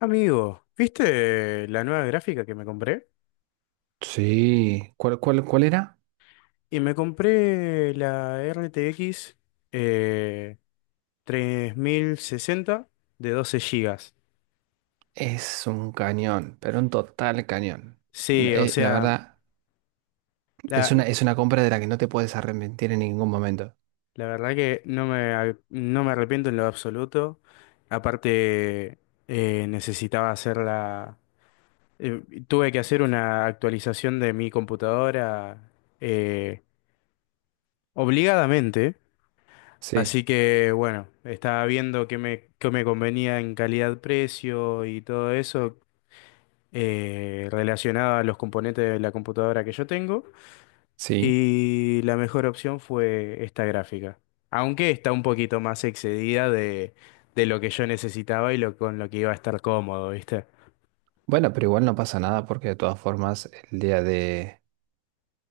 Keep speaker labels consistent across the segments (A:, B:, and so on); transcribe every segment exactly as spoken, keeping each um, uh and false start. A: Amigo, ¿viste la nueva gráfica que me compré?
B: Sí, ¿cuál, cuál, cuál era?
A: Y me compré la R T X eh, tres mil sesenta de doce gigas.
B: Es un cañón, pero un total cañón.
A: Sí, o
B: Eh, la
A: sea,
B: verdad, es
A: la,
B: una, es una compra de la que no te puedes arrepentir en ningún momento.
A: la verdad que no me, ar- no me arrepiento en lo absoluto. Aparte, eh, necesitaba hacer la... eh, tuve que hacer una actualización de mi computadora eh, obligadamente.
B: Sí,
A: Así que bueno, estaba viendo qué me, qué me convenía en calidad-precio y todo eso eh, relacionado a los componentes de la computadora que yo tengo.
B: sí.
A: Y la mejor opción fue esta gráfica. Aunque está un poquito más excedida de, de lo que yo necesitaba y lo, con lo que iba a estar cómodo, ¿viste?
B: Bueno, pero igual no pasa nada porque de todas formas el día de,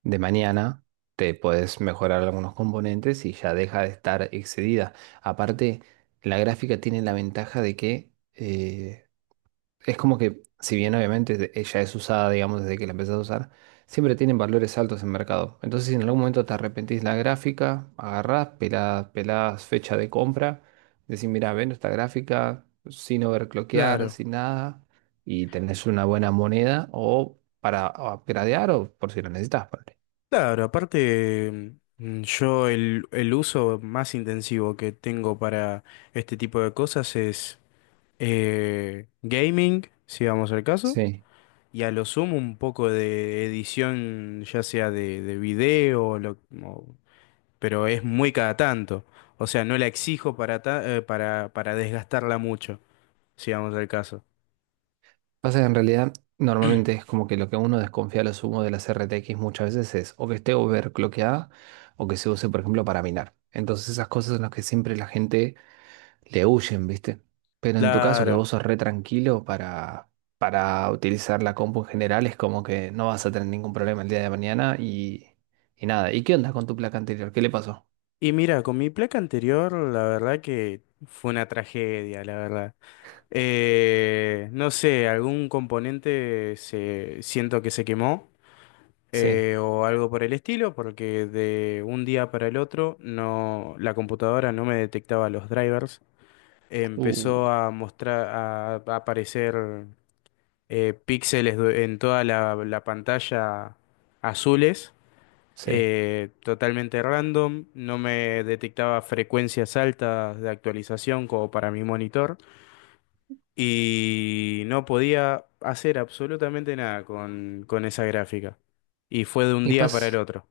B: de mañana te puedes mejorar algunos componentes y ya deja de estar excedida. Aparte, la gráfica tiene la ventaja de que eh, es como que, si bien obviamente de- ella es usada, digamos, desde que la empezás a usar, siempre tienen valores altos en mercado. Entonces, si en algún momento te arrepentís la gráfica, agarrás, pelás, pelás fecha de compra, decís, mira, vendo esta gráfica sin overclockear,
A: Claro,
B: sin nada, y tenés una buena moneda o para o a piratear o por si la necesitas, ponele.
A: claro, aparte mm, yo el, el uso más intensivo que tengo para este tipo de cosas es eh, gaming, si vamos al caso,
B: Sí.
A: y a lo sumo un poco de edición, ya sea de, de video, o lo- o- pero es muy cada tanto. O sea, no la exijo para, ta- eh, para, para desgastarla mucho, si vamos al caso.
B: Pasa que en realidad normalmente es como que lo que uno desconfía a lo sumo de las R T X muchas veces es o que esté overclockeada o que se use, por ejemplo, para minar. Entonces esas cosas son las que siempre la gente le huyen, ¿viste? Pero en tu caso que
A: Claro.
B: vos sos re tranquilo para, para utilizar la compu en general es como que no vas a tener ningún problema el día de mañana y, y nada. ¿Y qué onda con tu placa anterior? ¿Qué le pasó?
A: Y mira, con mi placa anterior, la verdad que fue una tragedia, la verdad. Eh, no sé, algún componente se, siento que se quemó.
B: Sí.
A: Eh, o algo por el estilo, porque de un día para el otro no, la computadora no me detectaba los drivers. Empezó
B: Uh,
A: a mostrar, a, a aparecer eh, píxeles du- en toda la, la pantalla azules,
B: sí.
A: eh, totalmente random. No me detectaba frecuencias altas de actualización como para mi monitor. Y no podía hacer absolutamente nada con, con esa gráfica. Y fue de un
B: Y
A: día para el
B: pasa.
A: otro.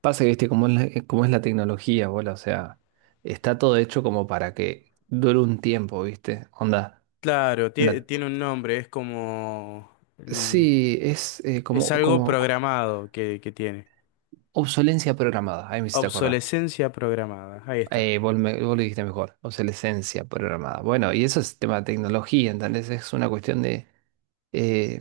B: Pasa que, viste, cómo es la, eh, cómo es la tecnología, bola, o sea, está todo hecho como para que dure un tiempo, viste, onda.
A: Claro, tie-
B: la-
A: tiene un nombre, es como... el-
B: sí, es eh,
A: Es
B: como,
A: algo
B: como
A: programado que, que tiene.
B: obsolencia programada, ahí me hiciste acordar.
A: Obsolescencia programada, ahí está,
B: Eh, vos, me- vos lo dijiste mejor, obsolescencia programada. Bueno, y eso es tema de tecnología, ¿entendés? Es una cuestión de... eh,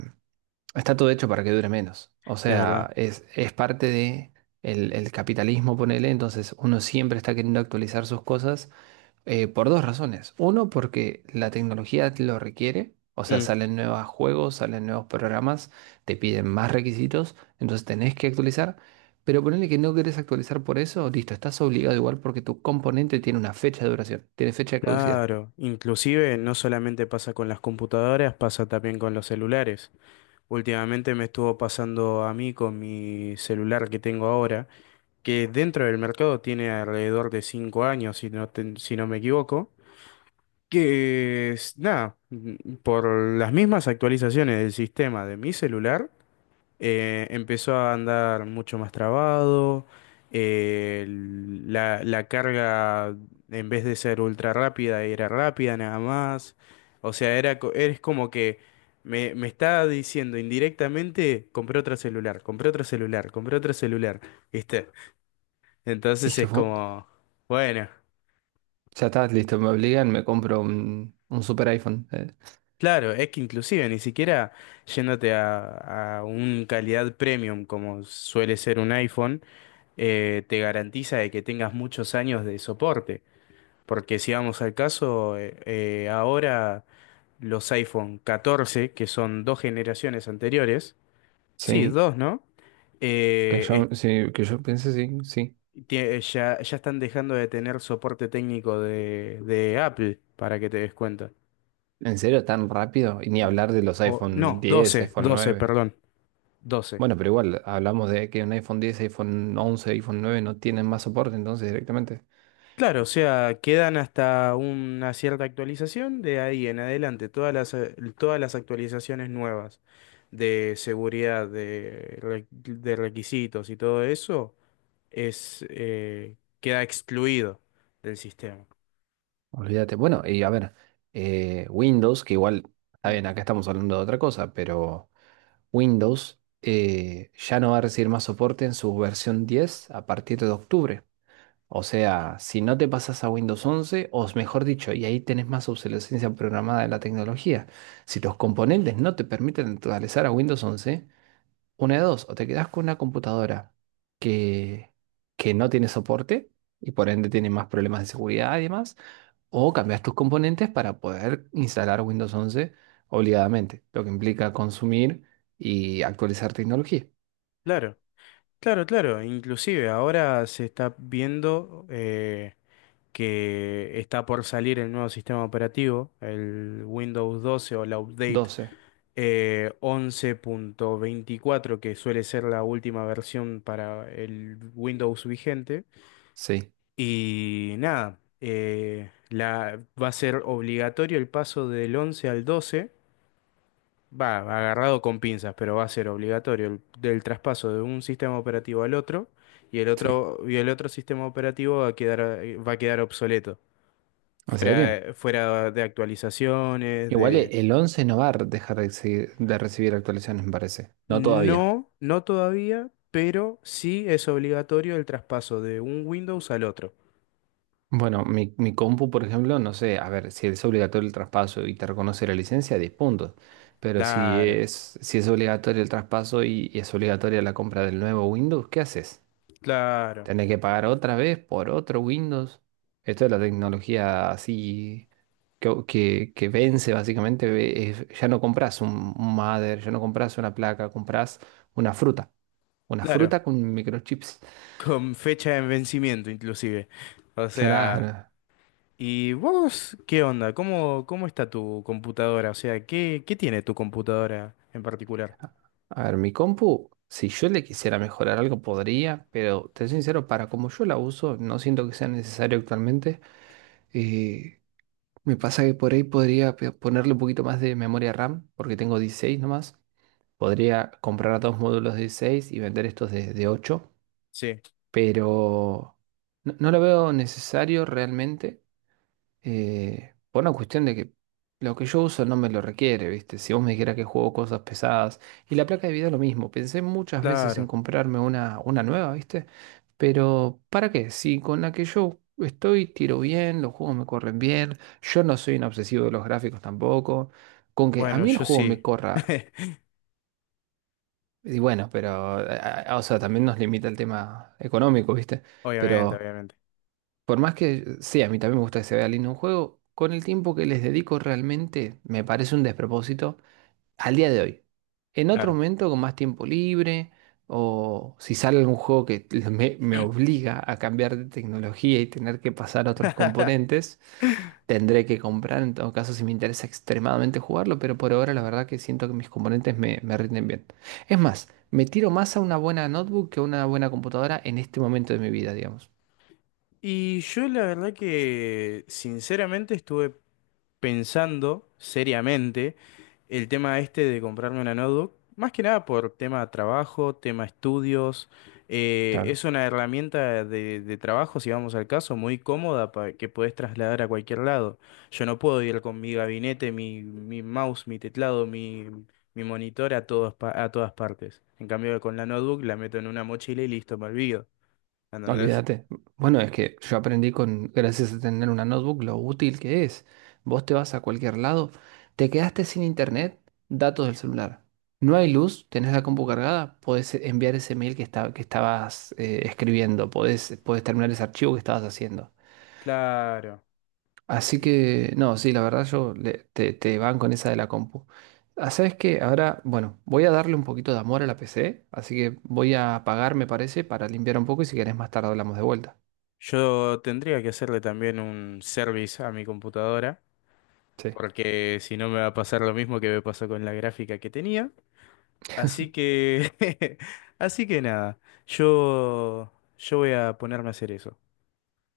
B: está todo hecho para que dure menos. O
A: es verdad.
B: sea, es, es parte de el, el capitalismo, ponele, entonces uno siempre está queriendo actualizar sus cosas. Eh, por dos razones. Uno, porque la tecnología lo requiere, o sea,
A: Mm.
B: salen nuevos juegos, salen nuevos programas, te piden más requisitos, entonces tenés que actualizar. Pero ponele que no querés actualizar por eso, listo, estás obligado igual porque tu componente tiene una fecha de duración, tiene fecha de caducidad.
A: Claro, inclusive no solamente pasa con las computadoras, pasa también con los celulares. Últimamente me estuvo pasando a mí con mi celular que tengo ahora, que dentro del mercado tiene alrededor de cinco años, si no, ten- si no me equivoco, que es, nada, mm, por las mismas actualizaciones del sistema de mi celular, eh, empezó a andar mucho más trabado, eh, la, la carga en vez de ser ultra rápida era rápida nada más, o sea, era, co- es como que me, me está diciendo indirectamente: compré otro celular, compré otro celular, compré otro celular, ¿viste?
B: Y es
A: Entonces
B: que
A: es
B: fu-
A: como, bueno.
B: ya está, listo, me obligan, me compro un, un super iPhone. eh.
A: Claro, es que inclusive ni siquiera yéndote a, a un calidad premium como suele ser un iPhone, eh, te garantiza de que tengas muchos años de soporte. Porque si vamos al caso, eh, eh, ahora los iPhone catorce que son dos generaciones anteriores, sí,
B: Sí,
A: dos, ¿no?
B: que
A: Eh, es-
B: yo, sí, que yo piense, sí, sí.
A: tie- ya, ya están dejando de tener soporte técnico de, de Apple, para que te des cuenta.
B: ¿En serio tan rápido? Y ni hablar de los
A: O, no,
B: iPhone diez,
A: doce
B: iPhone
A: doce
B: nueve.
A: perdón, doce.
B: Bueno, pero igual, hablamos de que un iPhone diez, iPhone once, iPhone nueve no tienen más soporte, entonces directamente,
A: Claro, o sea, quedan hasta una cierta actualización, de ahí en adelante todas las, eh, todas las actualizaciones nuevas de seguridad, de, re- de requisitos y todo eso es, eh, queda excluido del sistema.
B: olvídate. Bueno, y a ver, eh, Windows, que igual, está
A: Mm.
B: bien, acá estamos hablando de otra cosa, pero Windows eh, ya no va a recibir más soporte en su versión diez a partir de octubre. O sea, si no te pasas a Windows once, o mejor dicho, y ahí tenés más obsolescencia programada de la tecnología, si los componentes no te permiten actualizar a Windows once. Una de dos, o te quedas con una computadora que, que no tiene soporte y por ende tiene más problemas de seguridad y demás, o cambias tus componentes para poder instalar Windows once obligadamente, lo que implica consumir y actualizar tecnología.
A: Claro, claro, claro. Inclusive ahora se está viendo eh, que está por salir el nuevo sistema operativo, el Windows doce o la update
B: Doce.
A: eh, once punto veinticuatro, que suele ser la última versión para el Windows vigente.
B: Sí,
A: Y nada, eh, la, va a ser obligatorio el paso del once al doce. Va, agarrado con pinzas, pero va a ser obligatorio el, del traspaso de un sistema operativo al otro y el
B: sí.
A: otro, y el otro sistema operativo va a quedar, eh, va a quedar obsoleto.
B: ¿En serio?
A: Fuera, fuera de actualizaciones,
B: Igual
A: de.
B: e- el once no va a dejar de, exi- de recibir actualizaciones, me parece. No todavía.
A: No, no todavía, pero sí es obligatorio el traspaso de un Windows al otro.
B: Bueno, mi, mi compu, por ejemplo, no sé, a ver, si es obligatorio el traspaso y te reconoce la licencia, diez puntos. Pero si
A: Claro,
B: es, si es obligatorio el traspaso y, y es obligatoria la compra del nuevo Windows, ¿qué haces?
A: claro,
B: ¿Tenés que pagar otra vez por otro Windows? Esto es la tecnología así que, que, que vence básicamente. ve- es- ya no compras un, un mother, ya no compras una placa, compras una fruta. Una
A: claro.
B: fruta con microchips.
A: Con fecha de vencimiento inclusive. O sea,
B: Claro.
A: ¿y vos qué onda? ¿Cómo, cómo está tu computadora? O sea, ¿qué, qué tiene tu computadora en particular?
B: A ver, mi compu, si yo le quisiera mejorar algo, podría, pero te soy sincero, para como yo la uso, no siento que sea necesario actualmente. Eh, me pasa que por ahí podría pe- ponerle un poquito más de memoria RAM, porque tengo dieciséis nomás. Podría comprar dos módulos de dieciséis y vender estos de, de ocho,
A: Sí,
B: pero no, no lo veo necesario realmente eh, por una cuestión de que lo que yo uso no me lo requiere, ¿viste? Si vos me dijeras que juego cosas pesadas. Y la placa de video lo mismo. Pensé muchas veces en
A: claro.
B: comprarme una, una nueva, ¿viste? Pero ¿para qué? Si con la que yo estoy tiro bien, los juegos me corren bien, yo no soy un obsesivo de los gráficos tampoco. Con que a
A: Bueno,
B: mí el
A: yo
B: juego me
A: sí.
B: corra. Y bueno, pero, eh, eh, o sea, también nos limita el tema económico, ¿viste?
A: Obviamente,
B: Pero
A: obviamente.
B: por más que, sí, a mí también me gusta que se vea lindo un juego, con el tiempo que les dedico realmente me parece un despropósito al día de hoy. En otro
A: Claro.
B: momento, con más tiempo libre, o si sale algún juego que me, me obliga a cambiar de tecnología y tener que pasar a otros componentes, tendré que comprar, en todo caso, si me interesa extremadamente jugarlo, pero por ahora la verdad que siento que mis componentes me, me rinden bien. Es más, me tiro más a una buena notebook que a una buena computadora en este momento de mi vida, digamos.
A: Y yo la verdad que sinceramente estuve pensando seriamente el tema este de comprarme una notebook, más que nada por tema trabajo, tema estudios. eh,
B: Claro.
A: es una herramienta de, de trabajo, si vamos al caso, muy cómoda para que podés trasladar a cualquier lado. Yo no puedo ir con mi gabinete, mi, mi mouse, mi teclado, mi, mi monitor a todas, pa- a todas partes. En cambio, con la notebook la meto en una mochila y listo, me olvido. ¿Entendés?
B: Olvídate. Bueno, es que yo aprendí con, gracias a tener una notebook, lo útil que es. Vos te vas a cualquier lado, te quedaste sin internet, datos del celular. No hay luz, tenés la compu cargada, podés enviar ese mail que, esta- que estabas eh, escribiendo, podés, podés terminar ese archivo que estabas haciendo.
A: Claro.
B: Así que, no, sí, la verdad yo le- te, te van con esa de la compu. Ah, ¿sabes qué? Ahora, bueno, voy a darle un poquito de amor a la P C, así que voy a apagar, me parece, para limpiar un poco y si querés más tarde hablamos de vuelta.
A: Yo tendría que hacerle también un service a mi computadora,
B: Sí.
A: porque si no me va a pasar lo mismo que me pasó con la gráfica que tenía. Así que, así que nada, yo, yo voy a ponerme a hacer eso.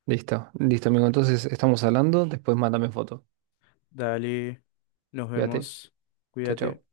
B: Listo, listo, amigo. Entonces estamos hablando. Después mándame foto.
A: Dale, nos
B: Cuídate.
A: vemos,
B: Chao,
A: cuídate.
B: chao.